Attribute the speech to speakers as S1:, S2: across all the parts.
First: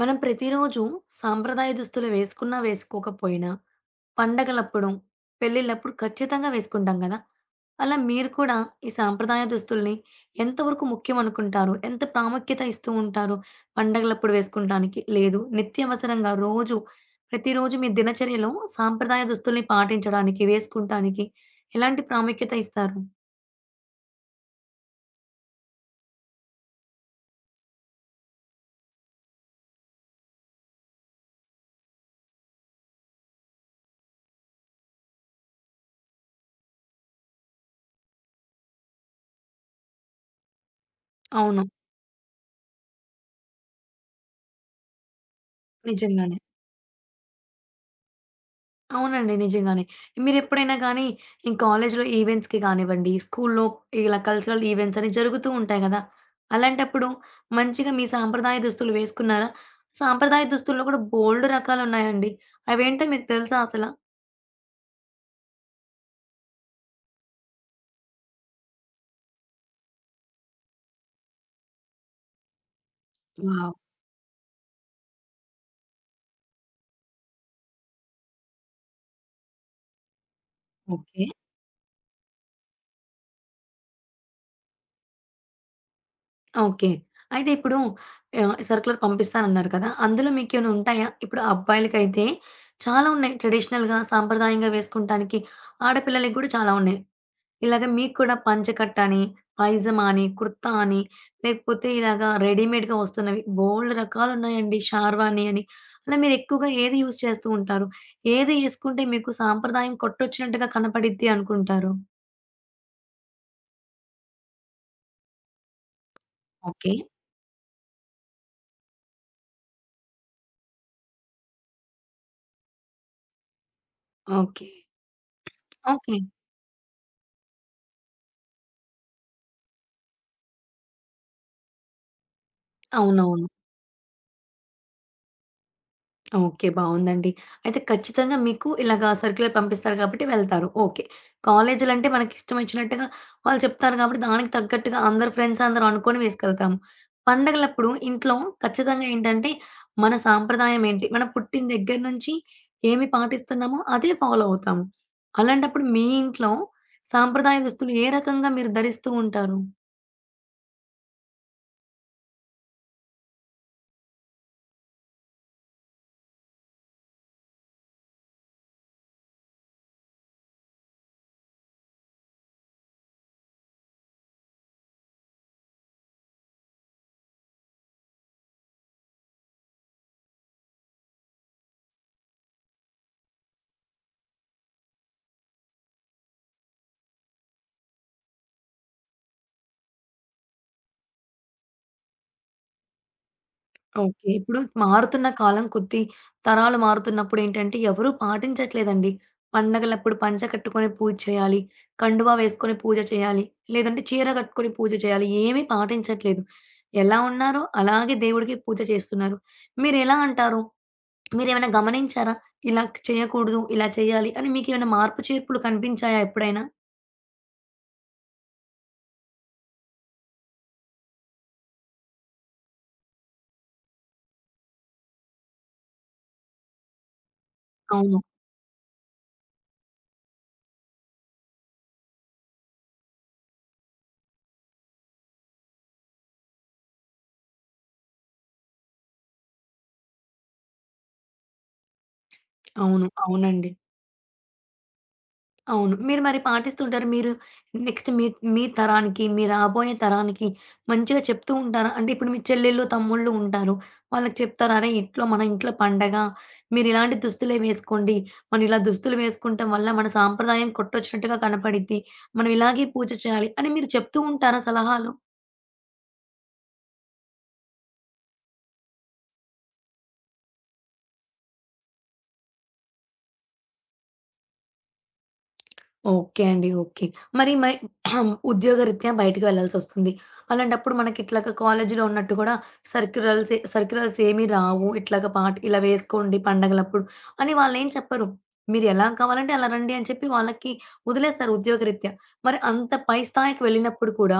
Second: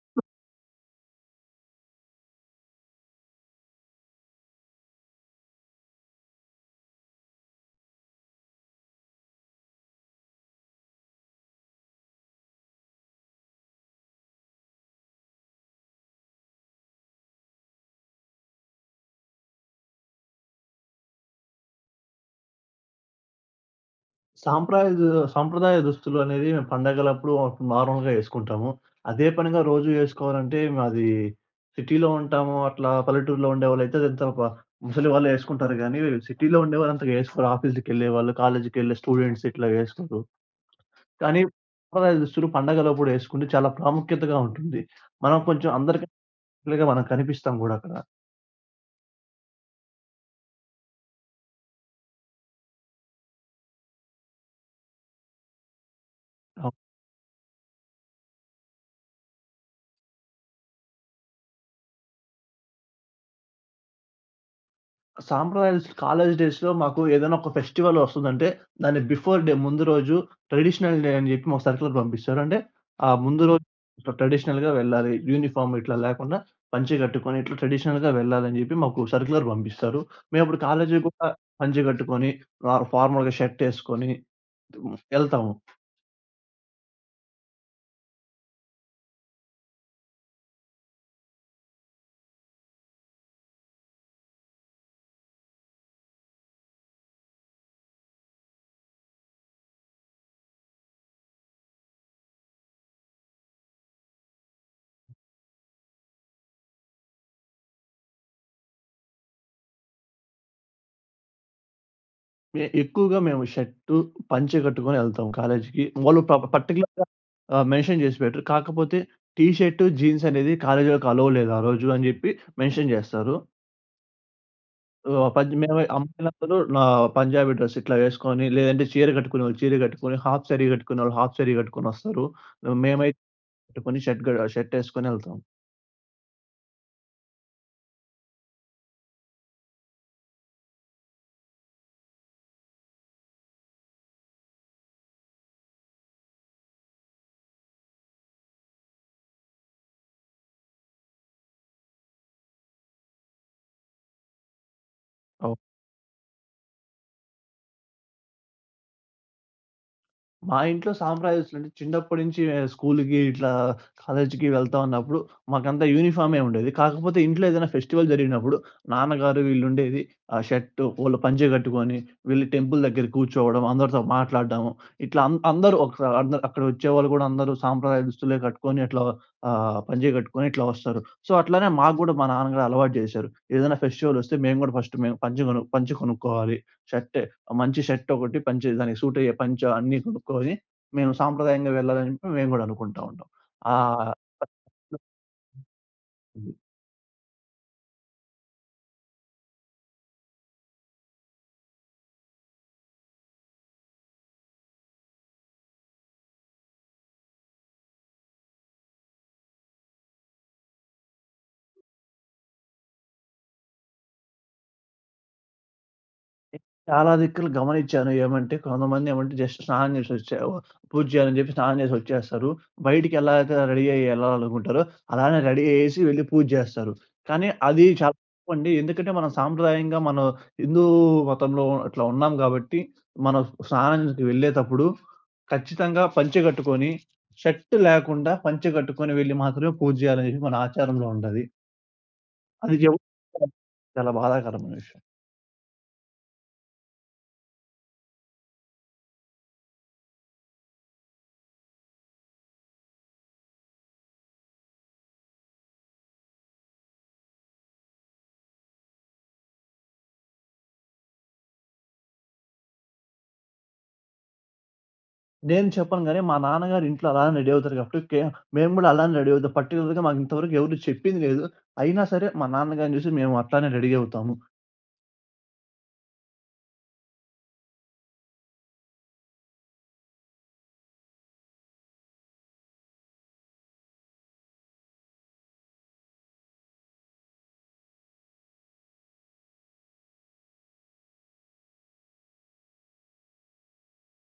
S1: మనం ప్రతిరోజు సాంప్రదాయ దుస్తులు వేసుకున్నా వేసుకోకపోయినా, పండగలప్పుడు, పెళ్ళిళ్ళప్పుడు ఖచ్చితంగా వేసుకుంటాం కదా! అలా మీరు కూడా ఈ సాంప్రదాయ దుస్తుల్ని ఎంతవరకు ముఖ్యం అనుకుంటారు? ఎంత ప్రాముఖ్యత ఇస్తూ ఉంటారు? పండగలప్పుడు వేసుకుంటానికి, లేదు నిత్యవసరంగా రోజు, ప్రతిరోజు మీ దినచర్యలో సాంప్రదాయ దుస్తుల్ని పాటించడానికి, వేసుకుంటానికి ఎలాంటి ప్రాముఖ్యత ఇస్తారు?
S2: సాంప్రాయ దు సాంప్రదాయ దుస్తులనేవి మేము పండగలప్పుడు అప్పుడు నార్మల్‌గా యేసుకుంటాము. అదే పనిగా రోజు యేసుకోవాలంటే మాది సిటీలో ఉంటాము. అట్లా పల్లెటూరులో ఉండేవాళ్ళైతే అదంతా ముసలివాళ్ళు యేసుకుంటారు గానీ, సిటీలో ఉండేవాళ్ళు అంతగా యేసుకోరు. ఆఫీస్‌లకెళ్ళేవాళ్ళు, కాలేజీకెళ్ళే స్టూడెంట్స్ ఇట్లా యేసుకోరు. కానీ
S1: అవును.
S2: సాంప్రదాయ దుస్తులు పండగలప్పుడు యేసుకుంటే చాలా ప్రాముఖ్యతగా ఉంటుంది. మనం కొంచెం అందరికంటే
S1: నిజంగానే.
S2: మనం కనిపిస్తాం గూడా అక్కడ.
S1: అవునండి. నిజంగానే. మీరెప్పుడైనా గానీ ఈ కాలేజీలో ఈవెంట్స్‌కి గానివ్వండి, స్కూలులో ఇలా కల్చరల్ ఈవెంట్స్ అని జరుగుతూ ఉంటాయి గదా! అలాంటప్పుడు మంచిగా మీ సాంప్రదాయ దుస్తులు వేసుకున్నారా? సాంప్రదాయ దుస్తుల్లో కూడా బోలెడు రకాలున్నాయండి. అవేంటో మీకు తెలుసా అసల?
S2: సాంప్రదాయాలు కాలేజ్ డేస్‌లో మాకు ఏదైనా ఒక ఫెస్టివల్ వస్తుందంటే, దాని బిఫోర్ డే ముందు రోజు ట్రెడిషనల్ డే అని చెప్పి మాకు సర్క్యులర్ పంపిస్తారు. అంటే ఆ ముందు రోజు
S1: వావ్!
S2: ఇట్లా ట్రెడిషనల్‌గా వెళ్ళాలి. యూనిఫార్మ్ ఇట్లా లేకుండా పంచె కట్టుకొని ఇట్లా ట్రెడిషనల్‌గా వెళ్ళాలని చెప్పి మాకు సర్క్యులర్ పంపిస్తారు. మేమప్పుడు కాలేజీకి
S1: ఓకే.
S2: కూడా పంచె కట్టుకొని ఫార్మల్‌గా షర్ట్ ఏసుకొని ఎళ్తాము.
S1: ఓకే. అయితే ఇప్పుడు సర్క్యులర్ పంపిస్తానన్నారు కదా! అందులో మీకేమైనా ఉంటాయా? ఇప్పుడు అబ్బాయిలకైతే చాలా ఉన్నాయి. ట్రెడిషనల్‌గా, సాంప్రదాయంగా వేసుకుంటానికి. ఆడపిల్లలకి గూడా చాలా ఉన్నాయి. ఇలాగ మీకు కూడా పంచకట్ట అని, పైజమా అని, కుర్తా అని, లేకపోతే ఇలాగ రెడీమేడ్‌గా వస్తున్నవి బోలెడు రకాలున్నాయండి. షార్వాణి అని. అలా మీరు ఎక్కువగా ఏది యూజ్ చేస్తూ ఉంటారు? ఏది ఏసుకుంటే మీకు సాంప్రదాయం కొట్టొచ్చినట్టుగా కనపడిద్ది అనుకుంటారు?
S2: ఎక్కువగా మేము షర్టు, పంచె కట్టుకొని ఎళ్తాం కాలేజికి. వాళ్ళు
S1: ఓకే.
S2: పర్టిక్యులర్‌గా మెన్షన్ చేసి పెట్టరు. కాకపోతే టీ షర్టు, జీన్స్ అనేది కాలేజీలోకి లేదు ఆ రోజు అని చెప్పి మెన్షన్ చేస్తారు.
S1: ఓకే.
S2: ఆహ్, పం మేము
S1: ఓకే.
S2: అమ్మాయిలందరూ పంజాబీ డ్రెస్ ఇట్లా వేసుకొని, లేదంటే చీర కట్టుకునేవాళ్ళు చీర కట్టుకొని, హాఫ్ సారీ కట్టుకునేవాళ్ళు హాఫ్ సారీ కట్టుకొనొస్తారు. మేమైతే
S1: అవునవును.
S2: కట్టుకొని షర్ట్ గ షర్ట్ ఎసుకొని ఎళ్తాం.
S1: ఓకే. బావుందండి. అయితే ఖచ్చితంగా మీకు ఇలాగా సర్క్యులర్ పంపిస్తారు కాబట్టి వెళ్తారు. ఓకే. కాలేజీలంటే మనకిష్టమొచ్చినట్టుగా వాళ్ళు చెప్తారు కాబట్టి దానికి తగ్గట్టుగా అందరు ఫ్రెండ్స్ అందరం అనుకోని వేసుకెళ్తాము. పండగలప్పుడు ఇంట్లో ఖచ్చితంగా ఏంటంటే మన సాంప్రదాయం ఏంటి? మనం పుట్టిన దగ్గర నుంచి ఏమి పాటిస్తున్నామో అదే ఫాలో అవుతాము. అలాంటప్పుడు మీ ఇంట్లో సాంప్రదాయ దుస్తులు ఏ రకంగా మీరు ధరిస్తూ ఉంటారు?
S2: మా ఇంట్లో సాంప్రదాయస్తులు అంటే చిన్నప్పటి నుంచి స్కూలుకి ఇట్లా కాలేజీకి వెళ్తా ఉన్నప్పుడు మాకంతా యూనిఫామే ఉండేది. కాకపోతే ఇంట్లో ఏదైనా ఫెస్టివల్ జరిగినప్పుడు నాన్నగారు వీళ్ళుండేది ఆ షర్టు, వాళ్ళు పంచె కట్టుకొని వీళ్ళు టెంపుల్ దగ్గర కూర్చోవడం, అందరితో మాట్లాడడము. ఇట్లా అందరూ అక్కడ వచ్చేవాళ్ళు కూడా అందరూ సాంప్రదాయ దుస్తులే కట్టుకొని అట్లా పంచె కట్టుకొని ఇట్లా వస్తారు. సో, అట్లనే మాకు కూడా మా నాన్నగారు అలవాటు చేశారు. ఏదైనా ఫెస్టివల్ వస్తే మేము కూడా ఫస్ట్ మేము పంచె కొనుక్కోవాలి. షర్ట్ మంచి షర్ట్ ఒకటి, పంచె దానికి సూట్ అయ్యే పంచ అన్నీ కొనుక్కొని, మేము సాంప్రదాయంగా వెళ్ళాలని చెప్పి మేము గూడా అనుకుంటా ఉంటాం. ఆహ్
S1: ఓకే. ఇప్పుడు మారుతున్న కాలం కొద్దీ, తరాలు మారుతున్నప్పుడేంటంటే, ఎవరూ పాటించట్లేదండి. పండగలప్పుడు పంచ కట్టుకొని పూజ చేయాలి, కండువా వేసుకొని పూజ చేయాలి, లేదంటే చీర కట్టుకొని పూజ చేయాలి. ఏమీ పాటించట్లేదు. ఎలా ఉన్నారో అలాగే దేవుడికి పూజ చేస్తున్నారు. మీరెలా అంటారు? మీరేమైనా గమనించారా? ఇలా చేయకూడదు, ఇలా చేయాలి అని మీకేమైనా మార్పు చేర్పులు కనిపించాయా ఎప్పుడైనా?
S2: చాలా దిక్కులు గమనిచ్చాను. ఏమంటే కొంతమందేమంటే జస్ట్ స్నానం జేసొచ్చారు. పూజ చేయాలని జెప్పి స్నానం జేసొచ్చేస్తారు. బయటికి ఎలా అయితే రెడీ అయ్యి యెళ్ళాలనుకుంటారో అలానే రెడీ అయ్యేసి వెళ్లి పూజ జేస్తారు. కానీ అది చాలా
S1: అవును.
S2: తప్పండి. ఎందుకంటే మనం హిందూ మతంలో అట్లా ఉన్నాం గాబట్టి, మనం స్నానానికి వెళ్ళేతప్పుడు ఖచ్చితంగా పంచె గట్టుకొని, షర్ట్ లేకుండా పంచె గట్టుకొని వెళ్లి మాత్రమే పూజ జేయాలని జెప్పి మన ఆచారంలో ఉంటది. అది ఎవ్
S1: అవును. అవునండి.
S2: చాలా బాధాకరమైన విషయం.
S1: అవును. మీరు మరి పాటిస్తుంటారు. మీరు నెక్స్ట్ మీ మీ తరానికి, మీ రాబోయే తరానికి మంచిగా చెప్తూ ఉంటారా? అంటే ఇప్పుడు మీ చెల్లెళ్ళు, తమ్ముళ్ళు ఉంటారు. వాళ్ళకి చెప్తారా? "అరే! మన ఇంట్లో పండగ. మీరిలాంటి దుస్తులే వేసుకోండి. మనం ఇలా దుస్తులు వేసుకుంటం వల్ల మన సాంప్రదాయం కొట్టొచ్చినట్టుగా కనపడిద్ది. మనం ఇలాగే పూజ చేయాలి" అని మీరు చెప్తూ ఉంటారా సలహాలు?
S2: నేను చెప్పను గానీ, మా నాన్నగారు ఇంట్లో అలానే రెడీ అవుతారు గాబట్టి, ఓకే. మేము గూడా అలానే రెడీ అవుతాం. పర్టిక్యులర్‌గా మాకు ఇంతవరకు ఎవరు చెప్పింది లేదు. అయినా సరే, మా నాన్నగారిని చూసి మేము అట్లానే రెడీ అవుతాము.
S1: ఓకే అండి. ఓకే. మరి మై ఉద్యోగరీత్యా బయటికి వెళ్ళాల్సొస్తుంది. అలాంటప్పుడు మనకిట్లాగా కాలేజీలో ఉన్నట్టు గూడా సర్క్యులర్స్ ఏమీ రావు. ఇట్లాగా పాట్ ఇలా వేసుకోండి పండగలప్పుడు అని వాళ్ళేం చెప్పరు. మీరెలా కావాలంటే అలా రండి అని చెప్పి వాళ్ళకి వదిలేస్తారు ఉద్యోగరీత్యా. మరి అంత పై స్థాయికి వెళ్ళినప్పుడు కూడా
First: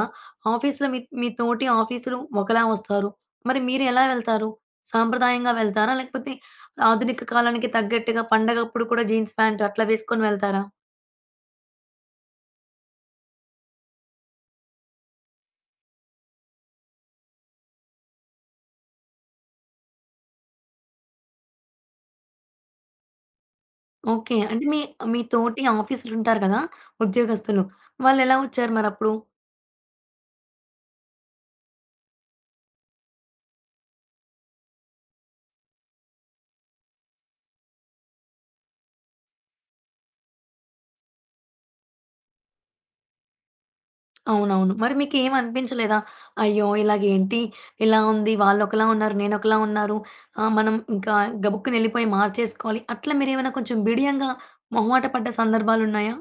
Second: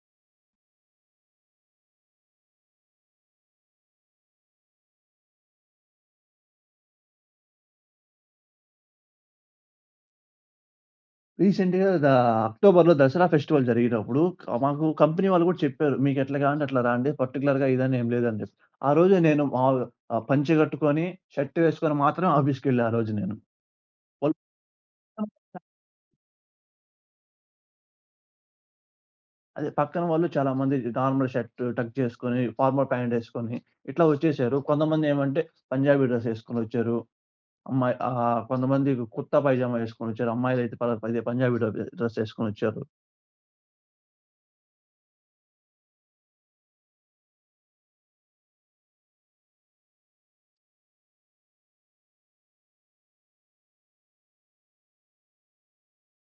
S1: ఆఫీస్‌లో మీ మీ తోటి ఆఫీసరు ఒకలా వస్తారు. మరి మీరు ఎలా వెళ్తారు? సాంప్రదాయంగా వెళ్తారా? లేకపోతే ఆధునిక కాలానికి తగ్గట్టుగా పండగప్పుడు కూడా జీన్స్ ప్యాంట్ అట్లా వేసుకొని వెళ్తారా?
S2: రీసెంట్‌గా అక్టోబర్‌లో దసరా ఫెస్టివల్ జరిగినప్పుడు మాకు కంపెనీ వాళ్ళు గూడా చెప్పారు. మీకు ఎట్లా కావాలంటే అట్లా రండి. పర్టిక్యులర్‌గా ఇదని ఏం లేదని జెప్పి. ఆ రోజే నేను మాములుగా పంచె గట్టుకొని, షర్ట్ వేసుకొని మాత్రమే ఆఫీస్‌కెళ్ళా ఆ రోజు నేను. వాళ్ళు
S1: ఓకే. అంటే మీ మీ తోటి ఆఫీసరుంటారు కదా! ఉద్యోగస్తులు. వాళ్ళెలా వచ్చారు మరప్పుడు?
S2: అదే పక్కన వాళ్ళు చాలామంది నార్మల్ షర్ట్ టక్ చేసుకొని, ఫార్మల్ ప్యాంట్ ఏసుకొని ఇట్లా వచ్చేసారు. కొంతమందేమంటే పంజాబీ డ్రెస్ ఏసుకొనొచ్చారు. కొంతమంది కుర్తా పైజామా ఏసుకొనొచ్చారు. అమ్మాయిలైతే అదే పంజాబీ డ్రెస్ ఏసుకొనొచ్చారు.
S1: అవునవును. మరి మీకేం అనిపించలేదా? అయ్యో! ఇలాగేంటి ఇలా ఉంది, వాళ్ళొకలా ఉన్నారు, నేనొకలా ఉన్నారు. మనం ఇంకా గబుక్కునెళ్ళిపోయి మార్చేసుకోవాలి. అట్లా మీరేమైనా కొంచెం బిడియంగా మొహమాట పడ్డ సందర్భాలున్నాయా?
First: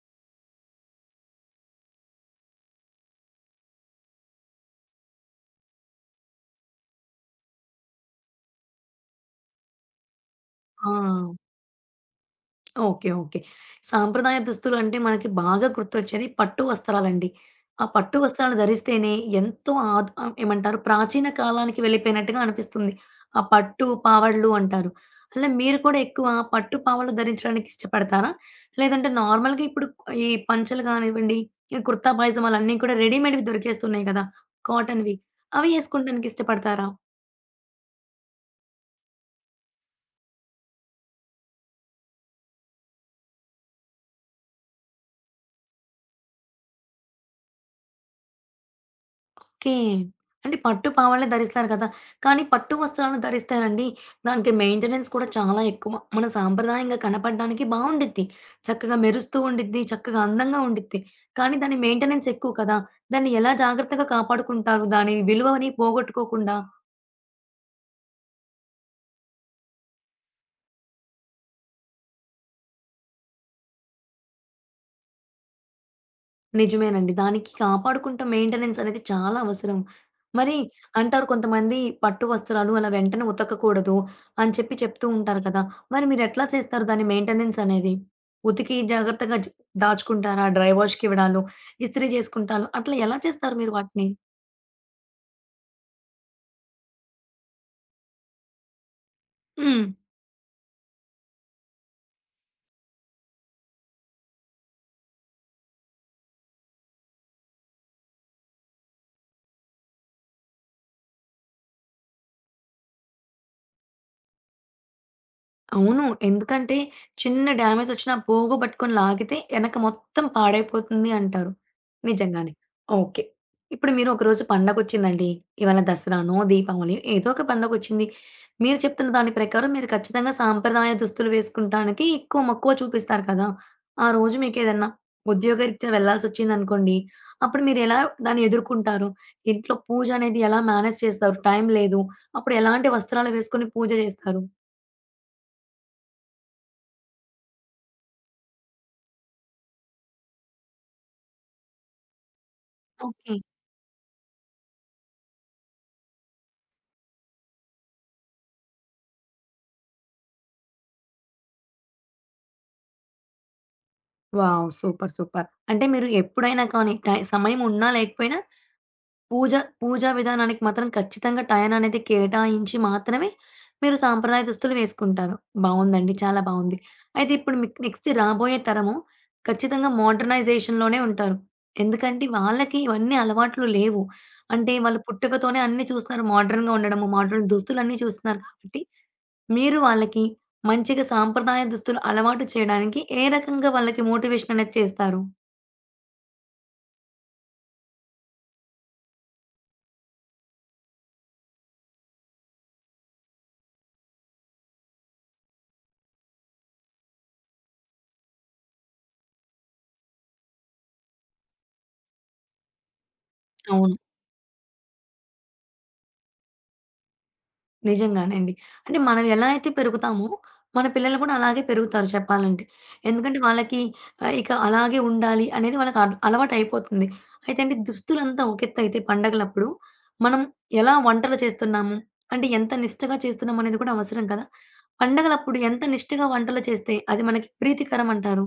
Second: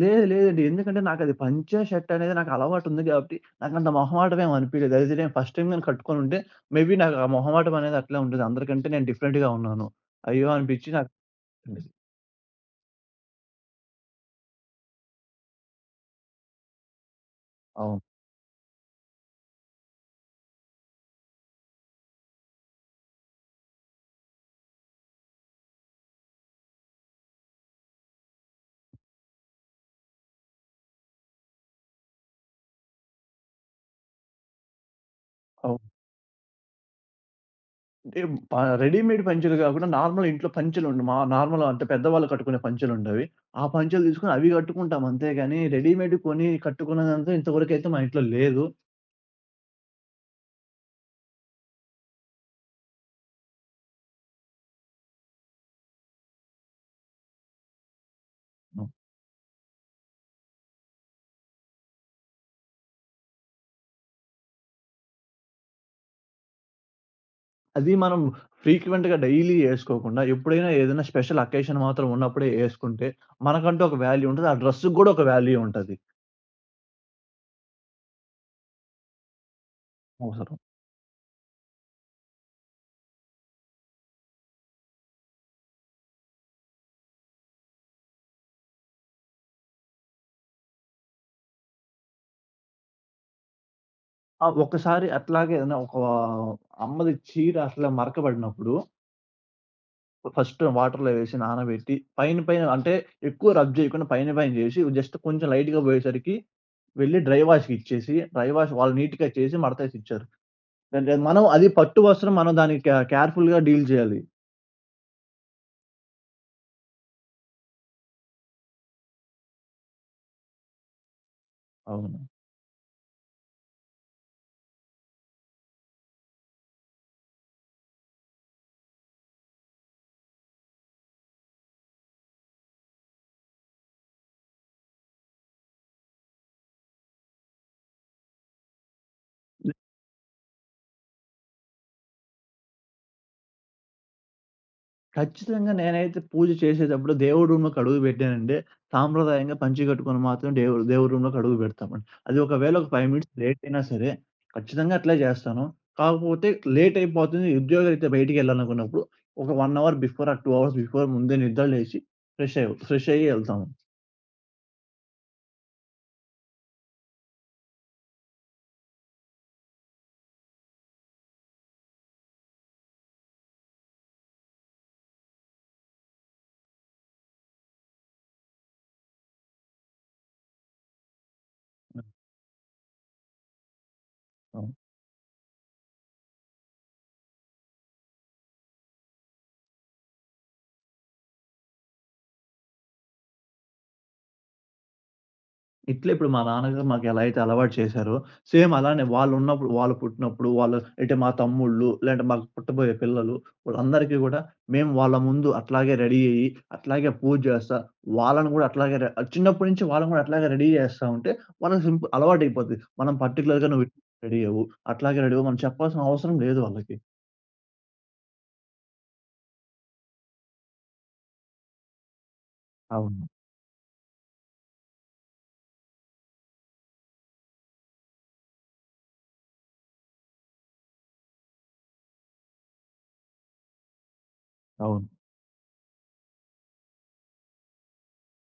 S2: లేదు లేదండి. ఎందుకంటే నాకది పంచె షర్ట్ అనేది నాకు అలవాటుంది గాబట్టి, నాకంత మొహమాటం ఏమి అనిపియలేదు. అది నేను ఫస్ట్ టైమ్ నేను కట్టుకొనుంటే మేబీ నాకు ఆ మొహమాటం అనేది అట్లే ఉండేది. అందరికంటే నేను డిఫరెంట్‌గా ఉన్నాను. అయ్యో! అనిపిచ్చి
S1: ఆ!
S2: నాకు.
S1: ఓకే. ఓకే. సాంప్రదాయ దుస్తులంటే మనకి బాగా గుర్తొచ్చేది పట్టు వస్త్రాలండి. ఆ
S2: అవును.
S1: పట్టు వస్త్రాలు ధరిస్తేనే ఎంతో ఏమంటారు ప్రాచీన కాలానికి వెళ్ళిపోయినట్టుగా అనిపిస్తుంది. ఆ పట్టు పావడ్లు అంటారు. అలా మీరు కూడా ఎక్కువ పట్టు పావడ్లు ధరించడానికి ఇష్టపడతారా? లేదంటే నార్మల్‌గా ఇప్పుడు ఈ పంచలు కానివ్వండి, ఈ కుర్తా పైజామాలన్నీ కూడా రెడీమేడ్‌వి దొరికేస్తున్నాయి కదా! కాటన్‌వి. అవి
S2: అవును.
S1: ఏసుకోవడానికి ఇష్టపడతారా?
S2: అంటే ప రెడీమేడ్ పంచెలు గాకుండా నార్మల్ ఇంట్లో పంచెలుండు మా నార్మల్ అంటే పెద్దవాళ్ళు కట్టుకునే పంచెలుండేవి. ఆ పంచెలు తీసుకొని అవి గట్టుకుంటాం అంతే గాని రెడీమేడ్ కొని కట్టుకున్నదంతా ఇంతవరకైతే మా ఇంట్లో లేదు.
S1: ఓకే. అంటే పట్టు పావాలే ధరిస్తారు కదా! కానీ పట్టు వస్త్రాలను ధరిస్తారండి. దానికి మెయింటెనెన్స్ కూడా చాలా ఎక్కువ. మన సాంప్రదాయంగా కనపడడానికి బావుండిద్ది. చక్కగా మెరుస్తూ ఉండిద్ది. చక్కగా అందంగా ఉండిద్ది. కానీ దాని మెయింటెనెన్స్ ఎక్కువ కదా! దాన్ని ఎలా జాగ్రత్తగా కాపాడుకుంటారు? దాని విలువని పోగొట్టుకోకుండా?
S2: అది మనం ఫ్రీక్వెంట్‌గా డైలీ ఏసుకోకుండా, ఎప్పుడైనా ఏదైనా స్పెషల్ అకేషన్ మాత్రం ఉన్నప్పుడే ఏసుకుంటే, మనకంటూ ఒక వాల్యూ ఉంటది. ఆ డ్రెస్‌కి గూడా ఒక వాల్యూ ఉంటది.
S1: నిజమేనండి. దానికి కాపాడుకుంటూ మెయింటెనెన్స్ అనేది చాలా అవసరం. మరి
S2: అవసరం.
S1: అంటారు కొంతమంది పట్టు వస్త్రాలు అలా వెంటనే ఉతకకూడదు అని చెప్పి చెప్తూ ఉంటారు కదా! మరి మీరెట్లా చేస్తారు దాని మెయింటెనెన్స్ అనేది? ఉతికి జాగ్రత్తగా జ్ దాచుకుంటారా? డ్రై వాష్‌కివ్వడాలు, ఇస్త్రీ జేసుకుంటాలు అట్లా ఎలా చేస్తారు మీరు వాటిని?
S2: ఆ! ఒక్కసారి అట్లాగే ఏదైనా ఒక అమ్మది చీర అట్లా మరకబడినప్పుడు, ఫస్ట్ వాటర్‌లో వేసి నానబెట్టి, పైన పైన అంటే ఎక్కువ రబ్ జేయకుండా పైన పైన జేసి, జస్ట్ కొంచెం లైట్‌గా పోయేసరికి వెళ్లి డ్రై వాష్‌కి ఇచ్చేసి, డ్రై వాష్ వాళ్ళు నీట్‌గా చేసి మడతేసిచ్చారు. అంటే మనం అది పట్టు వస్త్రం మనం దానికి కేర్‌ఫుల్‌గా డీల్ జేయాలి.
S1: అవును. ఎందుకంటే, చిన్న డ్యామేజొచ్చినా పోగొబట్టుకొని లాగితే ఎనక మొత్తం పాడైపోతుంది అంటారు.
S2: అవును.
S1: నిజంగానే. ఓకే. ఇప్పుడు మీరు ఒకరోజు పండగొచ్చిందండి. ఇవాళ దసరానో, దీపావళియో ఏదో ఒక పండగొచ్చింది. మీరు చెప్తున్న దాని ప్రకారం మీరు ఖచ్చితంగా సాంప్రదాయ దుస్తులు వేసుకుంటానికి ఎక్కువ మక్కువ చూపిస్తారు కదా! ఆ రోజు మీకేదన్నా ఉద్యోగరీత్యా వెళ్ళాల్సొచ్చిందనుకోండి, అప్పుడు మీరెలా దాన్ని ఎదుర్కుంటారు? ఇంట్లో పూజనేది ఎలా మేనేజ్ చేస్తారు? టైం లేదు. అప్పుడు ఎలాంటి వస్త్రాలు వేసుకొని పూజ జేస్తారు?
S2: ఖచ్చితంగా నేనైతే పూజ చేసేటప్పుడు దేవుడి రూమ్‌లోకి అడుగు పెట్టానంటే, సాంప్రదాయంగా పంచె కట్టుకొని మాత్రం దేవుడి రూమ్‌లోకి అడుగు పెడతామండి. అది ఒకవేళ ఒక 5 మినిట్స్
S1: ఓకే.
S2: లేట్ అయినా సరే, ఖచ్చితంగా అట్లే చేస్తాను. కాకపోతే లేట్ అయిపోతుంది, ఉద్యోగరీత్యా బయటికెళ్ళాలనుకున్నప్పుడు, ఒక 1 అవర్ బిఫోర్ ఆర్ 2 అవర్స్ ముందే నిద్ర లేచి, ఫ్రెష్ అయ్యి ఎళ్తాము.
S1: వావ్! సూపర్. సూపర్. అంటే మీరు ఎప్పుడైనా కానీ టై సమయం ఉన్నా లేకపోయినా పూజ పూజా విధానానికి మాత్రం ఖచ్చితంగా టైం అనేది కేటాయించి మాత్రమే మీరు సాంప్రదాయ దుస్తులు వేసుకుంటారు. బావుందండి. చాలా బావుంది. అయితే ఇప్పుడు మీకు నెక్స్ట్ రాబోయే తరము ఖచ్చితంగా మోడర్నైజేషన్‌లోనే ఉంటారు. ఎందుకంటే వాళ్ళకి ఇవన్నీ అలవాట్లు లేవు.
S2: అవును.
S1: అంటే వాళ్ళు పుట్టుకతోనే అన్నీ చూస్తున్నారు. మోడర్న్‌గా ఉండడము, మోడర్న్ దుస్తులన్నీ చూస్తున్నారు కాబట్టి మీరు వాళ్ళకి మంచిగా సాంప్రదాయ దుస్తులు అలవాటు చేయడానికి ఏ రకంగా వాళ్ళకి మోటివేషన్ అనేది చేస్తారు?
S2: ఇట్లా ఇప్పుడు మా నాన్నగారు మాకెలా అయితే అలవాటు చేశారో, సేమ్ అలానే వాళ్ళున్నప్పుడు, వాళ్ళు పుట్టినప్పుడు వాళ్ళు అంటే మా తమ్ముళ్ళు, లేదంటే మాకు పుట్టబోయే పిల్లలు వాళ్ళందరికీ గూడా మేము వాళ్ళ ముందు అట్లాగే రెడీ అయ్యి, అట్లాగే పూజ జేస్తా, వాళ్ళని గూడా అట్లాగే రె చిన్నప్పటి నుంచి వాళ్ళని గూడా అట్లాగే రెడీ జేస్తా ఉంటే, వాళ్ళకి సింపు అలవాటయిపోద్ది. మనం పర్టిక్యులర్‌గా
S1: అవును.
S2: రెడీ అవ్వు, అట్లాగే రెడీ అవ్వు, మనం చెప్పాల్సిన అవసరం లేదు వాళ్ళకి.
S1: నిజంగానే అండి. అంటే మనం ఎలా అయితే పెరుగుతామో, మన పిల్లలు కూడా అలాగే పెరుగుతారు చెప్పాలంటే.
S2: అవును.
S1: ఎందుకంటే వాళ్ళకి ఇక అలాగే ఉండాలి అనేది వాళ్ళకి అల్ అలవాటయిపోతుంది. అయితే అండి దుస్తులంతా ఒక ఎత్తయితే పండగలప్పుడు, మనం ఎలా వంటలు చేస్తున్నాము, అంటే ఎంత నిష్టగా చేస్తున్నాం అనేది కూడా అవసరం కదా!
S2: అవును.
S1: పండగలప్పుడు ఎంత నిష్టగా వంటలు చేస్తే అది మనకి ప్రీతికరం అంటారు?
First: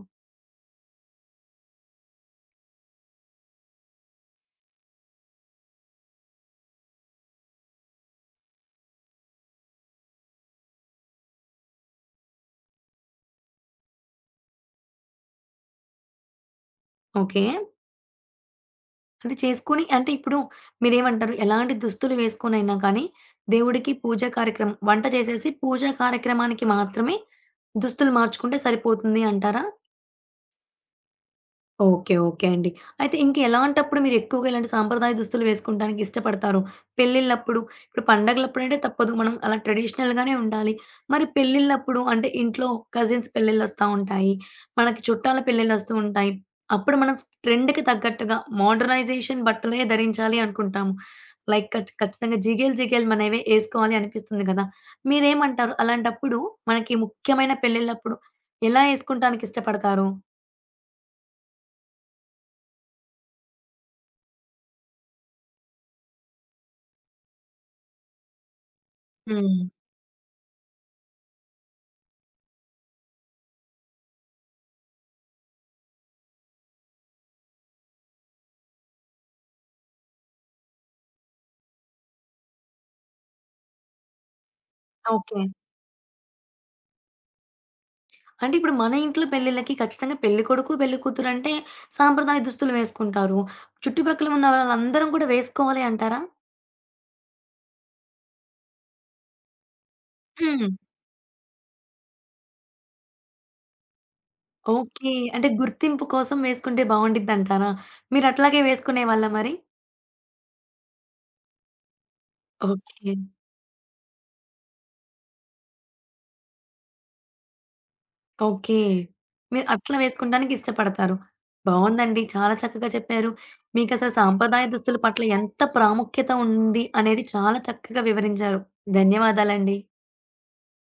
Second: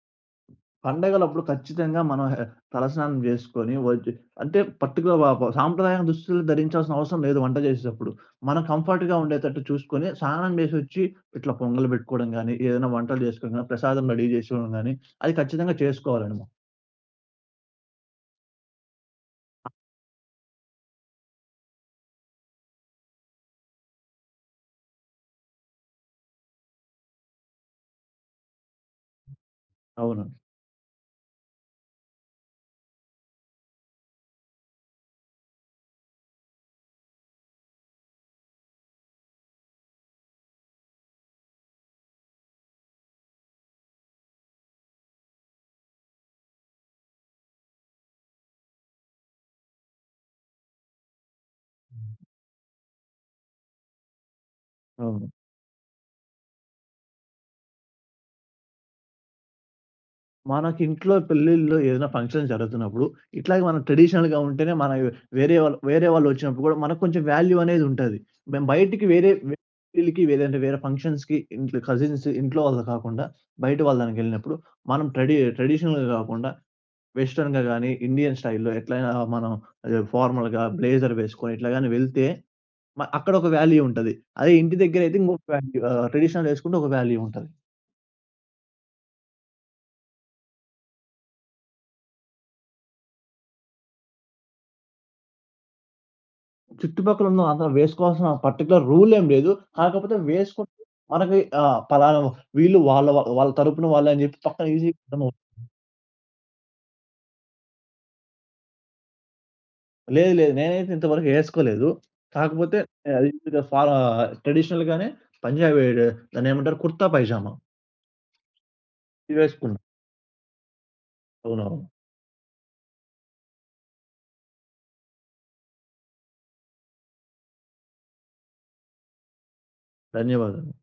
S2: పండగలప్పుడు ఖచ్చితంగా మనం హె తలస్నానం జేసుకొని ఒద్దు అంటే పర్టిక్యులర్ వ వ సాంప్రదాయ దుస్తులు ధరించాల్సిన అవసరం లేదు వంట జేసేటప్పుడు. మనం కంఫర్ట్‌గా ఉండేటట్టు చూసుకొని స్నానం జేసొచ్చి ఇట్లా పొంగలు బెట్టుకోవడం గానీ, ఏదైనా వంటలు జేసుకోవడం గానీ, ప్రసాదం రెడీ జేసుకోవడం గానీ, అది ఖచ్చితంగా చేసుకోవాలండి మనం.
S1: ఓకే. అంటే చేసుకొని అంటే ఇప్పుడు మీరేమంటారు? ఎలాంటి దుస్తులు వేసుకొనైనా కానీ, దేవుడికి పూజా కార్యక్రమం వంట చేసేసి పూజా కార్యక్రమానికి మాత్రమే దుస్తులు మార్చుకుంటే సరిపోతుంది అంటారా?
S2: అవును.
S1: ఓకే. ఓకే అండి. అయితే ఇంకెలాంటప్పుడు మీరెక్కువగా ఇలాంటి సాంప్రదాయ దుస్తులు వేసుకుంటానికి ఇష్టపడతారు? పెళ్ళిళ్ళప్పుడు, ఇప్పుడు పండగలప్పుడంటే తప్పదు. మనం అలా ట్రెడిషనల్‌గానే ఉండాలి. మరి పెళ్ళిళ్ళప్పుడు అంటే ఇంట్లో కజిన్స్ పెళ్ళిళ్ళొస్తా ఉంటాయి. మనకి చుట్టాల పెళ్ళిళ్ళొస్తూ ఉంటాయి. అప్పుడు మనం ట్రెండ్‌కి తగ్గట్టుగా మోడర్నైజేషన్ బట్టలే ధరించాలి అనుకుంటాము. లైక్ ఖచ్చితంగా జిగేల్ జిగేల్ మనవే ఏసుకోవాలి అనిపిస్తుంది గదా!
S2: అవును.
S1: మీరేమంటారు? అలాంటప్పుడు మనకి ముఖ్యమైన పెళ్ళిళ్ళప్పుడు ఎలా ఏసుకుంటానికి ఇష్టపడతారు?
S2: మనకింట్లో పెళ్ళిల్లో ఏదైనా ఫంక్షన్ జరుగుతున్నప్పుడు, ఇట్లాగే మనం ట్రెడిషనల్‌గా ఉంటేనే మన వేరే వాళ్ళొచ్చినప్పుడు గూడా మనకు కొంచెం వాల్యూ అనేదుంటది. మేము బయటికి వేరే వే
S1: హ్మ్.
S2: పెళ్ళికి వేరే ఫంక్షన్స్‌కి ఇంట్లో కజిన్స్ ఇంట్లో వాళ్ళు కాకుండా బయట వాళ్ళ దానికెళ్ళినప్పుడు మనం ట్రెడిషనల్‌గా గాకుండా వెస్టర్న్‌గా గానీ, ఇండియన్ స్టైల్‌లో ఎట్లైనా మనం ఫార్మల్‌గా బ్లేజర్ వేసుకొని ఇట్లా గాని వెళ్తే అక్కడొక వాల్యూ ఉంటది. అదే ఇంటి దగ్గరైతే ఇంకొక
S1: ఓకే.
S2: వాల్యూ ట్రెడిషనల్ యేసుకుంటే ఒక వాల్యూ ఉంటది.
S1: అంటే ఇప్పుడు మన ఇంట్లో పెళ్ళిళ్ళకి ఖచ్చితంగా పెళ్ళికొడుకు, పెళ్ళికూతురు అంటే సాంప్రదాయ దుస్తులు వేసుకుంటారు. చుట్టుపక్కల ఉన్న వాళ్ళందరం కూడా వేసుకోవాలి అంటారా?
S2: చుట్టుపక్కల ఉన్న అందరూ వేసుకోవాల్సిన పర్టిక్యులర్ రూల్ ఏం లేదు. కాకపోతే
S1: హ్మ్.
S2: వేసుకుంటే మనకి పలానా వీళ్ళు వాళ్ళ వ వాళ్ళ తరపున వాళ్ళే అని చెప్పి పక్కన ఈజీగా
S1: ఓకే.
S2: అర్థమవుతుంది.
S1: అంటే గుర్తింపు కోసం వేసుకుంటే బావుండిద్దంటారా? మీరు అట్లాగే వేసుకునేవాళ్ళా మరి?
S2: లేదు లేదు. నేనైతే ఇంతవరకు ఏసుకోలేదు. కాకపోతే
S1: ఓకే.
S2: అది కొద్దిగా ట్రెడిషనల్ గానే పంజాబీ దాన్నేమంటారు కుర్తా పైజామా
S1: ఓకే.
S2: ఇది
S1: మీరు
S2: వేసుకున్నా.
S1: అట్లా వేసుకుంటానికి ఇష్టపడతారు.
S2: అవునవును.
S1: బావుందండి. చాలా చక్కగా చెప్పారు. మీకసలు సాంప్రదాయ దుస్తుల పట్ల ఎంత ప్రాముఖ్యత ఉంది అనేది చాలా చక్కగా వివరించారు. ధన్యవాదాలండి.
S2: ధన్యవాదాలు.